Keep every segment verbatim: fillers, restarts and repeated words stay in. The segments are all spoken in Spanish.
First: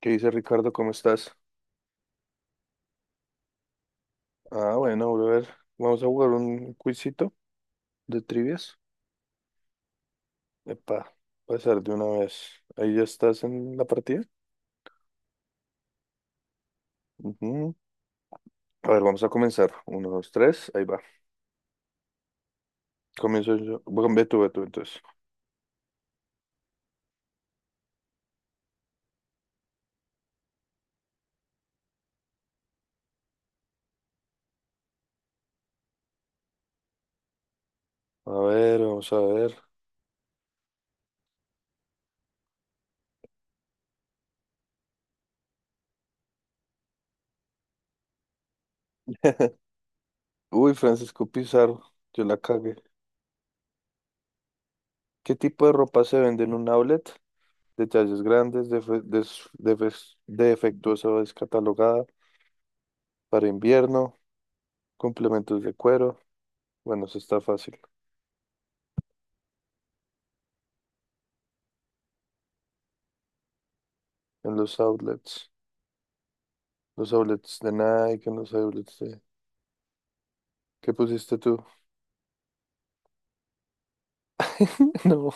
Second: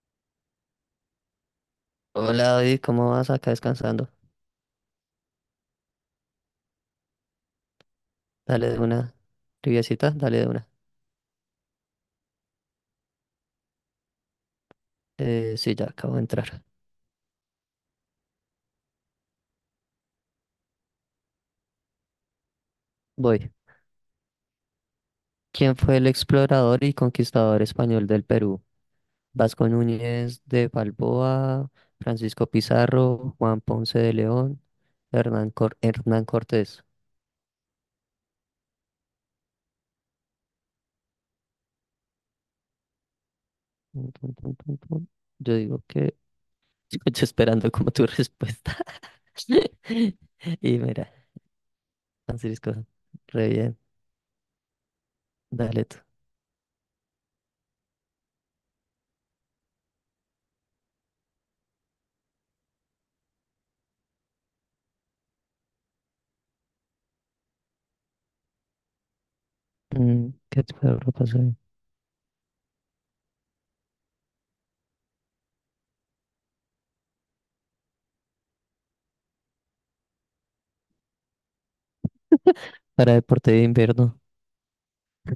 ¿Qué dice Ricardo? ¿Cómo estás? Hola David, ¿cómo vas acá descansando? Ah, bueno, brother. Vamos a jugar un quizito de Dale trivias. de una. Triviacita, dale de una. Epa, pasar de una vez. Ahí ya estás en la partida. Eh, sí, ya acabo de entrar. Ujú. A ver, vamos a comenzar. Uno, dos, tres. Ahí va. Voy. Comienzo yo. Bueno, ve tú, ve tú, entonces. ¿Quién fue el explorador y conquistador español del Perú? Vasco Núñez de Balboa, Francisco Pizarro, Juan Ponce de León, Hernán, Cor- Hernán Cortés. A ver, vamos a ver. Tun, tun, tun, tun, tun. Yo digo que estoy esperando como tu respuesta. Uy, Y mira, Francisco Pizarro. Yo la cagué. Francisco, re bien. ¿Qué tipo de Dale tú. ropa se vende en un outlet? De tallas grandes, defe- des- defes- defectuosa o descatalogada para invierno, complementos de cuero. Bueno, eso está fácil. Mm, ¿qué te puedo pasar? En los outlets, los outlets de Nike, en los outlets de... ¿Qué pusiste tú? Para deporte de invierno, No,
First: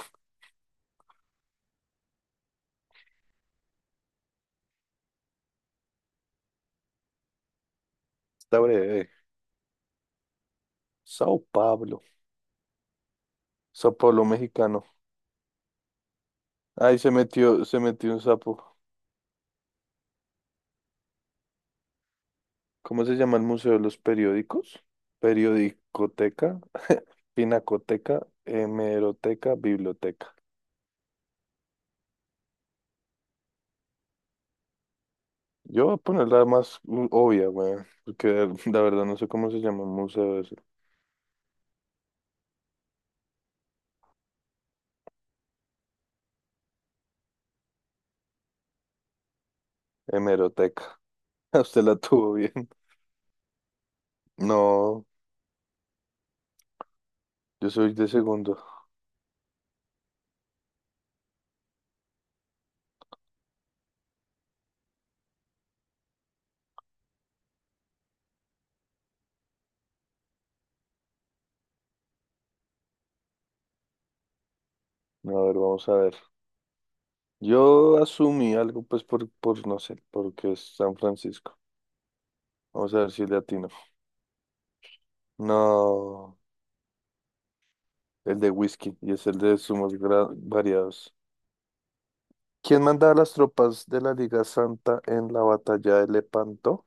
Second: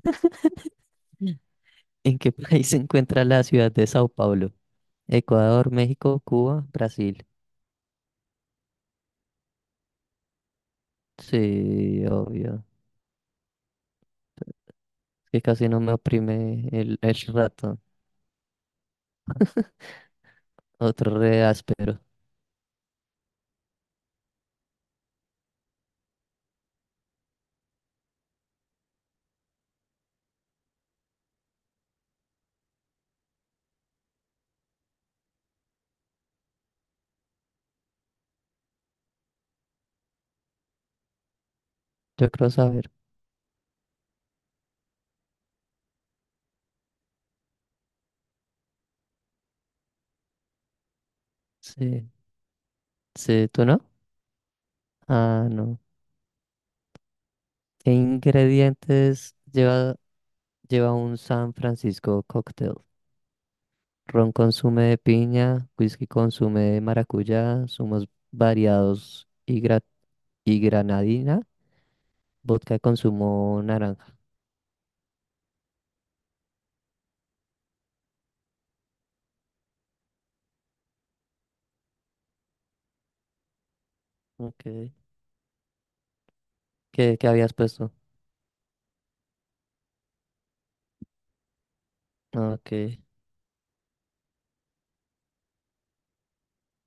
¿en qué país se encuentra la ciudad de Sao Paulo? Ecuador, México, Cuba, Brasil. está breve. Sao Pablo, Sí, obvio. Sao Pablo mexicano. Es que casi no me oprime Ahí el, se el metió, se ratón. metió un sapo. Otro re áspero. ¿Cómo se llama el Museo de los Periódicos? Periodicoteca, Pinacoteca, Hemeroteca, Biblioteca. Yo voy a poner la más u- obvia, weón, porque la verdad no sé cómo se llama el museo ese. Yo creo saber. Hemeroteca. Usted la Sí. tuvo bien. Sí, ¿tú no? No, Ah, no. yo ¿Qué soy de segundo. ingredientes lleva, lleva un San Francisco cocktail? Ron con zumo de piña, whisky con zumo de maracuyá, zumos variados y, gra- y granadina. Vodka de consumo naranja. A ver, vamos a ver. Yo asumí algo, pues, por, por no sé, porque es San Francisco. Vamos a ver si le atino. Okay. No, ¿Qué, qué habías puesto? el de whisky y es el de zumos gra- variados. Ah, ¿Quién ok. mandaba las tropas de la Liga Santa en la batalla de Lepanto?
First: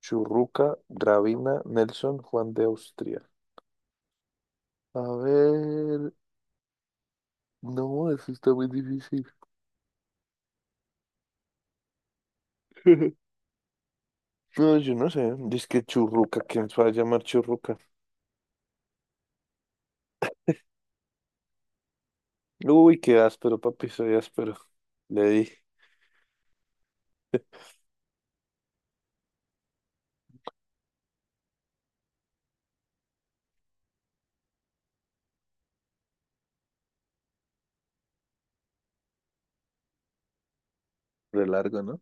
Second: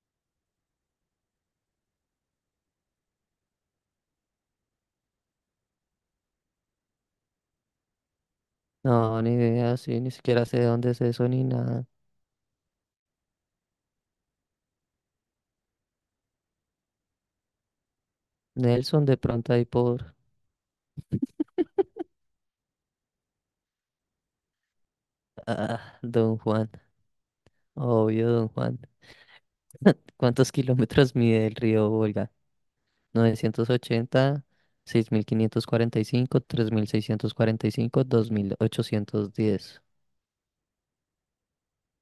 Churruca, Gravina, Nelson, Juan de Austria. A ver, no, eso está muy No, difícil. ni idea, sí, ni siquiera sé de dónde es eso ni nada. No, yo no sé. Dice que Churruca, ¿quién se va a llamar Churruca? Nelson, de pronto ahí por... Uy, qué áspero, papi, soy áspero. Le di. Ah, Don Juan. Obvio, Don Juan. ¿Cuántos kilómetros mide el río Volga? Novecientos ochenta, seis mil mil quinientos cuarenta cuarenta y y cinco, cinco, tres mil seiscientos cuarenta y cinco, dos mil ochocientos diez. Re largo, ¿no?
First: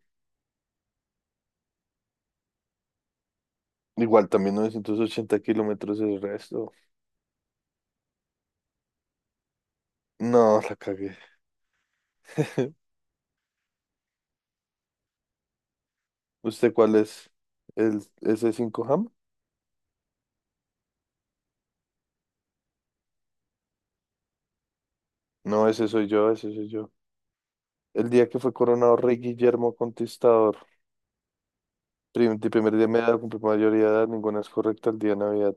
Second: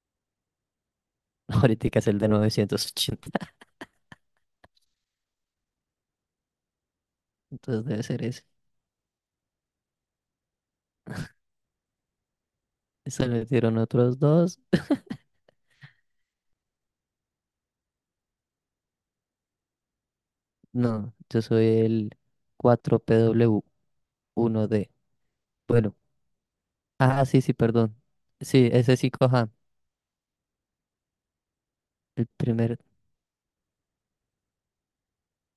Ahorita es el de novecientos ochenta. Igual también novecientos ochenta kilómetros el resto. Entonces debe ser ese. No, la cagué. Se le dieron otros dos. ¿Usted cuál es? ¿El ese cinco Ham? No, yo soy el cuatro P W uno d. No, ese Bueno, soy yo, ese soy yo. ah, sí, sí, perdón. El día que fue Sí, coronado ese sí, rey coja. Guillermo Conquistador. El Prim- de primer primer. día de mi edad, cumplí mayoría de edad, ninguna es correcta el día de Navidad.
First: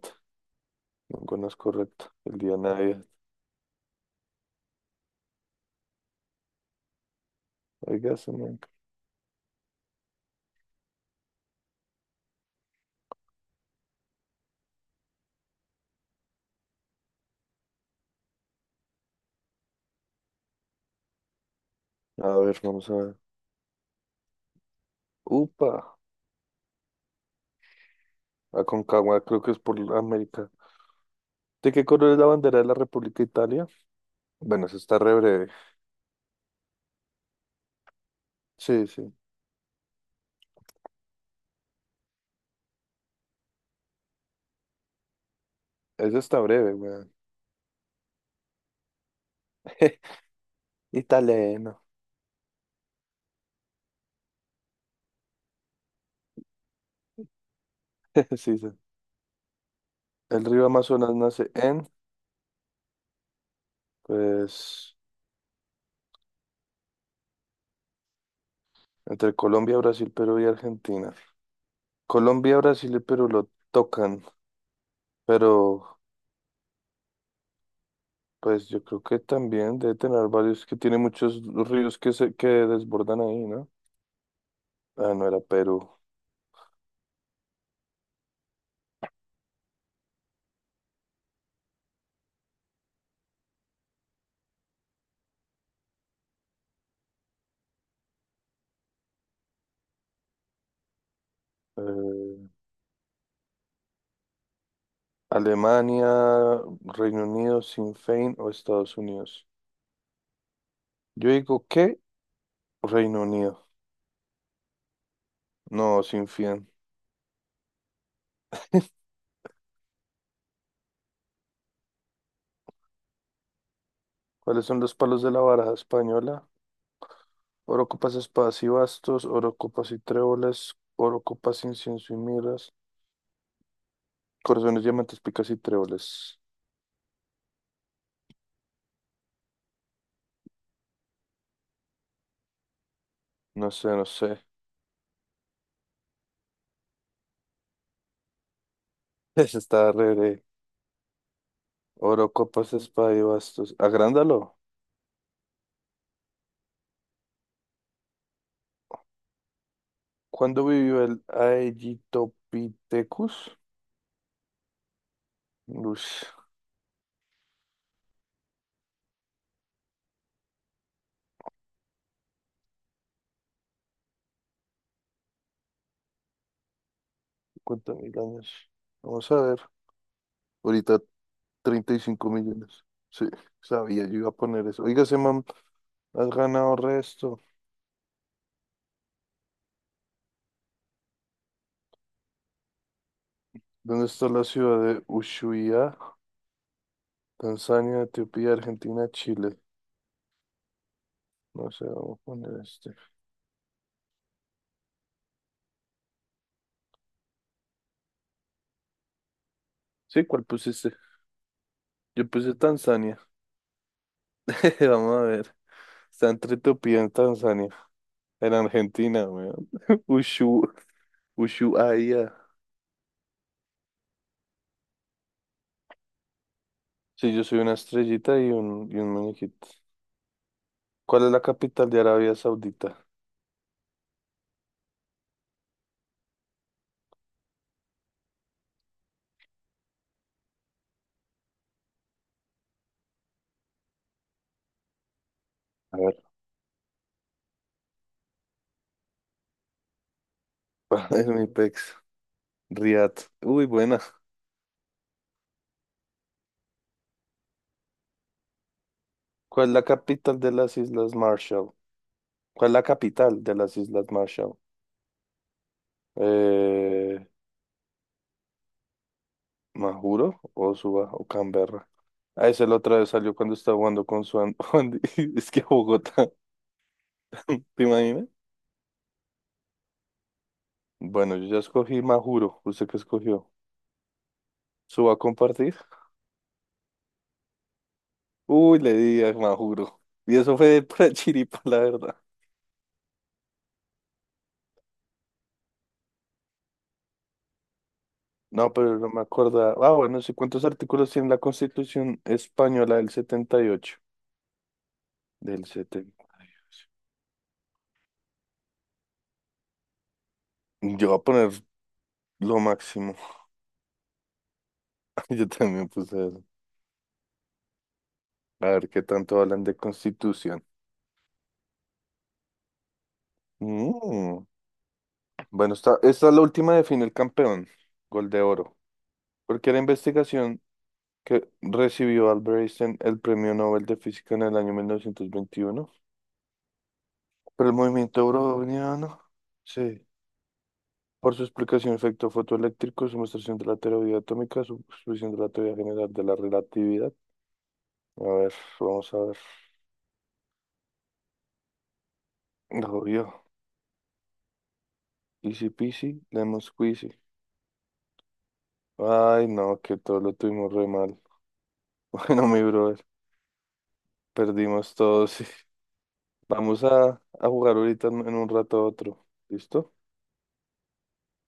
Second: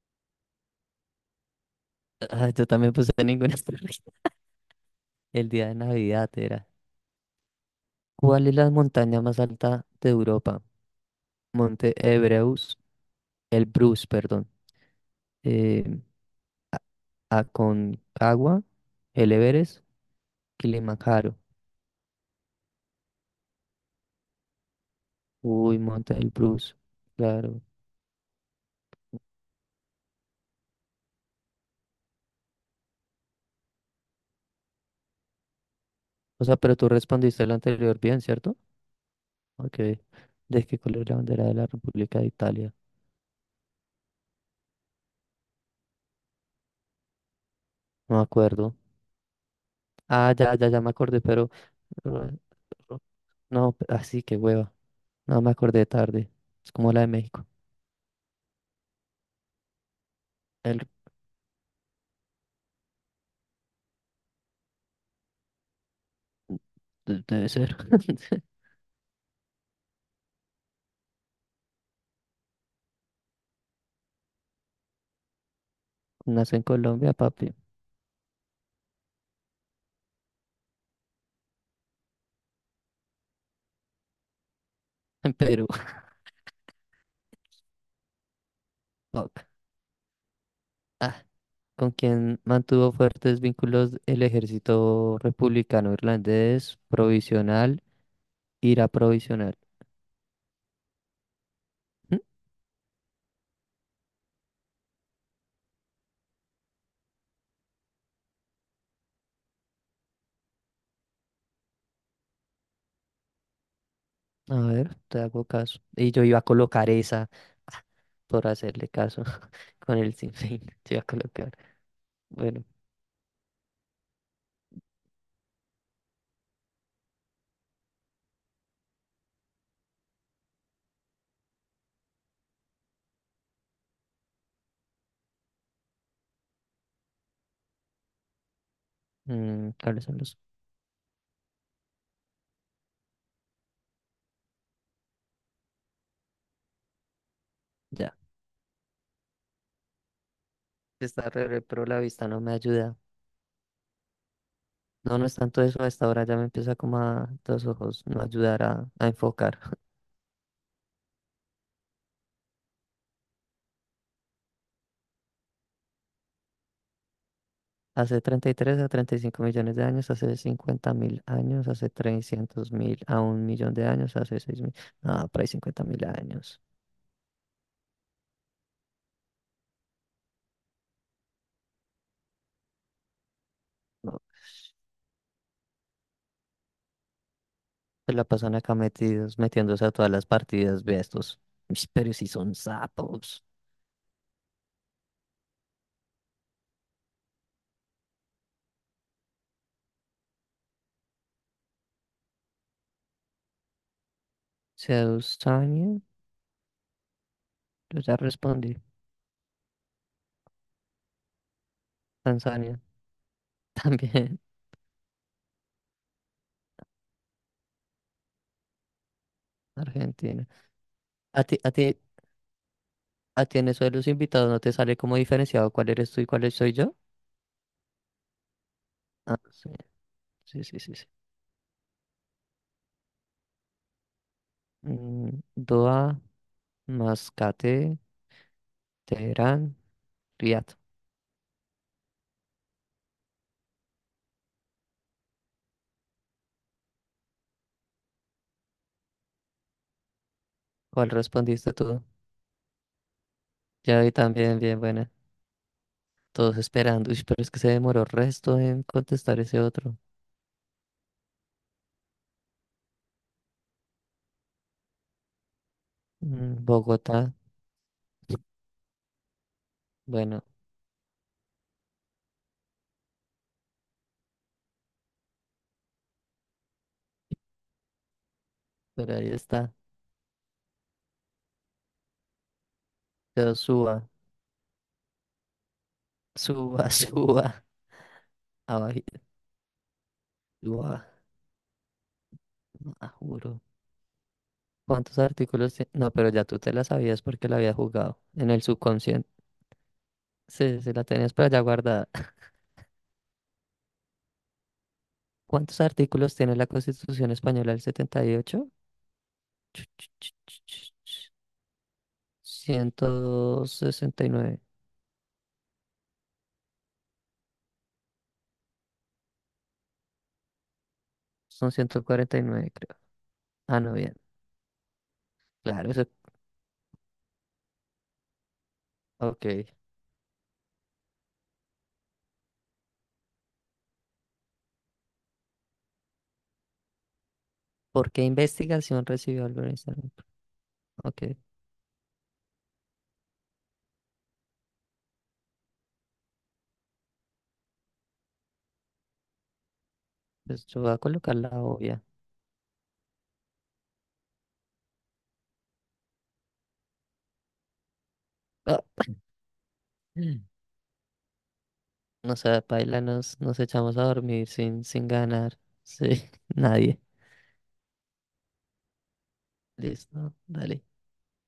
Ninguna es correcta el Ah, día de yo también Navidad. puse ninguna. El día de Navidad era. Oiga, se ¿Cuál es me- la montaña más alta de Europa? Monte Ebreus, el Bruce, perdón. Eh, Aconcagua, el Everest, Kilimanjaro. a ver, vamos a ver. Uy, Upa, Monte del Bruce, claro. Aconcagua, creo que es por América. ¿De qué color es la bandera de la República de Italia? Bueno, eso está re breve. O sea, pero tú respondiste el anterior bien, ¿cierto? Sí, sí. Ok. ¿De qué color es la bandera de la República de Italia? Eso está breve, weón. No me acuerdo. Ah, ya, ya, ya me acordé, pero... Italiano. Pero, no, así que hueva. No me acordé tarde. Es como la de México. Sí, sí. El río El... Amazonas nace en, pues, de- Debe ser. entre Colombia, Brasil, Perú y Argentina. Colombia, Brasil y Perú lo tocan, pero Nació en Colombia, papi. pues yo creo que también debe tener varios, que tiene muchos ríos que se que desbordan ahí, ¿no? Ah, no En era Perú. Perú. Fuck. Ah, con quien mantuvo fuertes vínculos el ejército republicano irlandés provisional, ira provisional. ¿Mm? Eh, Alemania, Reino Unido, Sinn Féin o Estados Unidos. Yo digo que Reino Unido, A ver, te hago caso. no, Y yo Sinn iba a Féin. colocar esa por hacerle caso con el sinfín. Te iba a colocar. Bueno, ¿Cuáles son los palos de la baraja española? Oro ocupas espadas y bastos, oro ocupas y tréboles, oro ocupas incienso y miras, corazones, diamantes, picas y tréboles. mm, ¿cuáles son los? No sé, no sé. Ya. Ese está re, re. Está re, re, pero la vista Oro, no me copas, ayuda. espada y bastos. Agrándalo. No, no es tanto eso, a esta hora ya me empieza como a los ojos no ayudar a, a enfocar. ¿Cuándo vivió el Aegyptopithecus? Uy, Hace treinta y tres a treinta y cinco millones de años, hace cincuenta mil años, hace trescientos mil a un millón de años, hace seis mil, ah, por ahí cincuenta mil años. cincuenta mil años. Vamos a ver. Ahorita treinta y cinco millones. Sí, sabía, yo No, iba a poner eso. Oiga, ese man, has ganado resto. se la pasan acá metidos, metiéndose a todas las partidas, ve a estos. Ush, pero si son sapos. ¿Dónde está la ciudad de Ushuaia? Tanzania, Etiopía, Argentina, Chile. No sé, vamos a poner este. Tanzania, yo ya respondí. Sí, ¿cuál pusiste? Yo puse Tanzania, Tanzania. también Vamos a ver. Está entre Etiopía y Tanzania. En Argentina, weón. Argentina. Ushu, A ti, a ti, Ushuaia. ah, tiene eso de los invitados, ¿no te sale como diferenciado cuál eres tú y cuál soy yo? Sí, yo soy una estrellita y un, y un Ah, muñequito. sí, sí, sí, sí, sí. ¿Cuál es la capital de Arabia Saudita? Mm, Doha, Mascate, Teherán, Riad. A ver. ¿Cuál Es mi respondiste pex. tú? Riad. Uy, buena. Ya vi también, bien buena. Todos esperando. Uy, pero es que se demoró resto en contestar ese ¿Cuál es la otro. capital de las Islas Marshall? ¿Cuál es la capital de las Islas Marshall? Mm, Eh, Bogotá, Majuro bueno, o Suba o Canberra. A esa la otra vez salió cuando estaba jugando con su An- Andy. Es que Bogotá, ¿te imaginas? pero ahí está. Bueno, yo ya escogí Majuro. ¿Usted qué escogió? Pero suba, ¿Su va a compartir? suba, suba. Uy, le Abajito, di a Majuro. Y eso fue suba. para chiripa, la verdad. Ah, juro. ¿Cuántos artículos tiene? No, pero ya tú te la sabías porque la había jugado en el No, pero no me subconsciente. acuerdo. Ah, bueno, sí, ¿cuántos Sí, sí, la artículos tiene tenías la por allá guardada. Constitución Española del setenta y ocho? Del ¿Cuántos setenta. artículos tiene la Constitución Española del setenta y ocho? Ch, ch, ch, ch, ch, Yo voy a ch. poner lo máximo. ciento sesenta y nueve. Yo también puse eso. A ver qué tanto hablan de Constitución. Son ciento cuarenta y nueve creo. Ah, no, bien. Mm. Bueno, Claro, esta, eso. esta es la última de fin el campeón, Gol de Oro, porque Ok. la investigación que recibió Albert Einstein el Premio Nobel de Física en el año mil novecientos veintiuno por el ¿Por qué movimiento investigación browniano, recibió Albert sí, Einstein? Ok, por su explicación de efecto fotoeléctrico, su demostración de la teoría atómica, su exposición de la teoría general de la relatividad. A ver, vamos a ver. pues yo voy a colocar la obvia. Lo vio. Easy peasy, lemon squeezy. Ah, Ay, no, que todo lo tuvimos re mal. no Bueno, sé, mi paila, brother, nos, nos echamos a dormir sin, perdimos sin todo, sí. ganar. Sí, Vamos nadie. a, a jugar ahorita en, en un rato a otro. ¿Listo? Listo, dale.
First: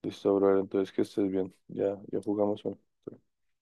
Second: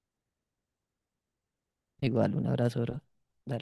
Listo, brother. Entonces que estés bien. Ya, ya Igual, un jugamos. abrazo, bro. ¿No?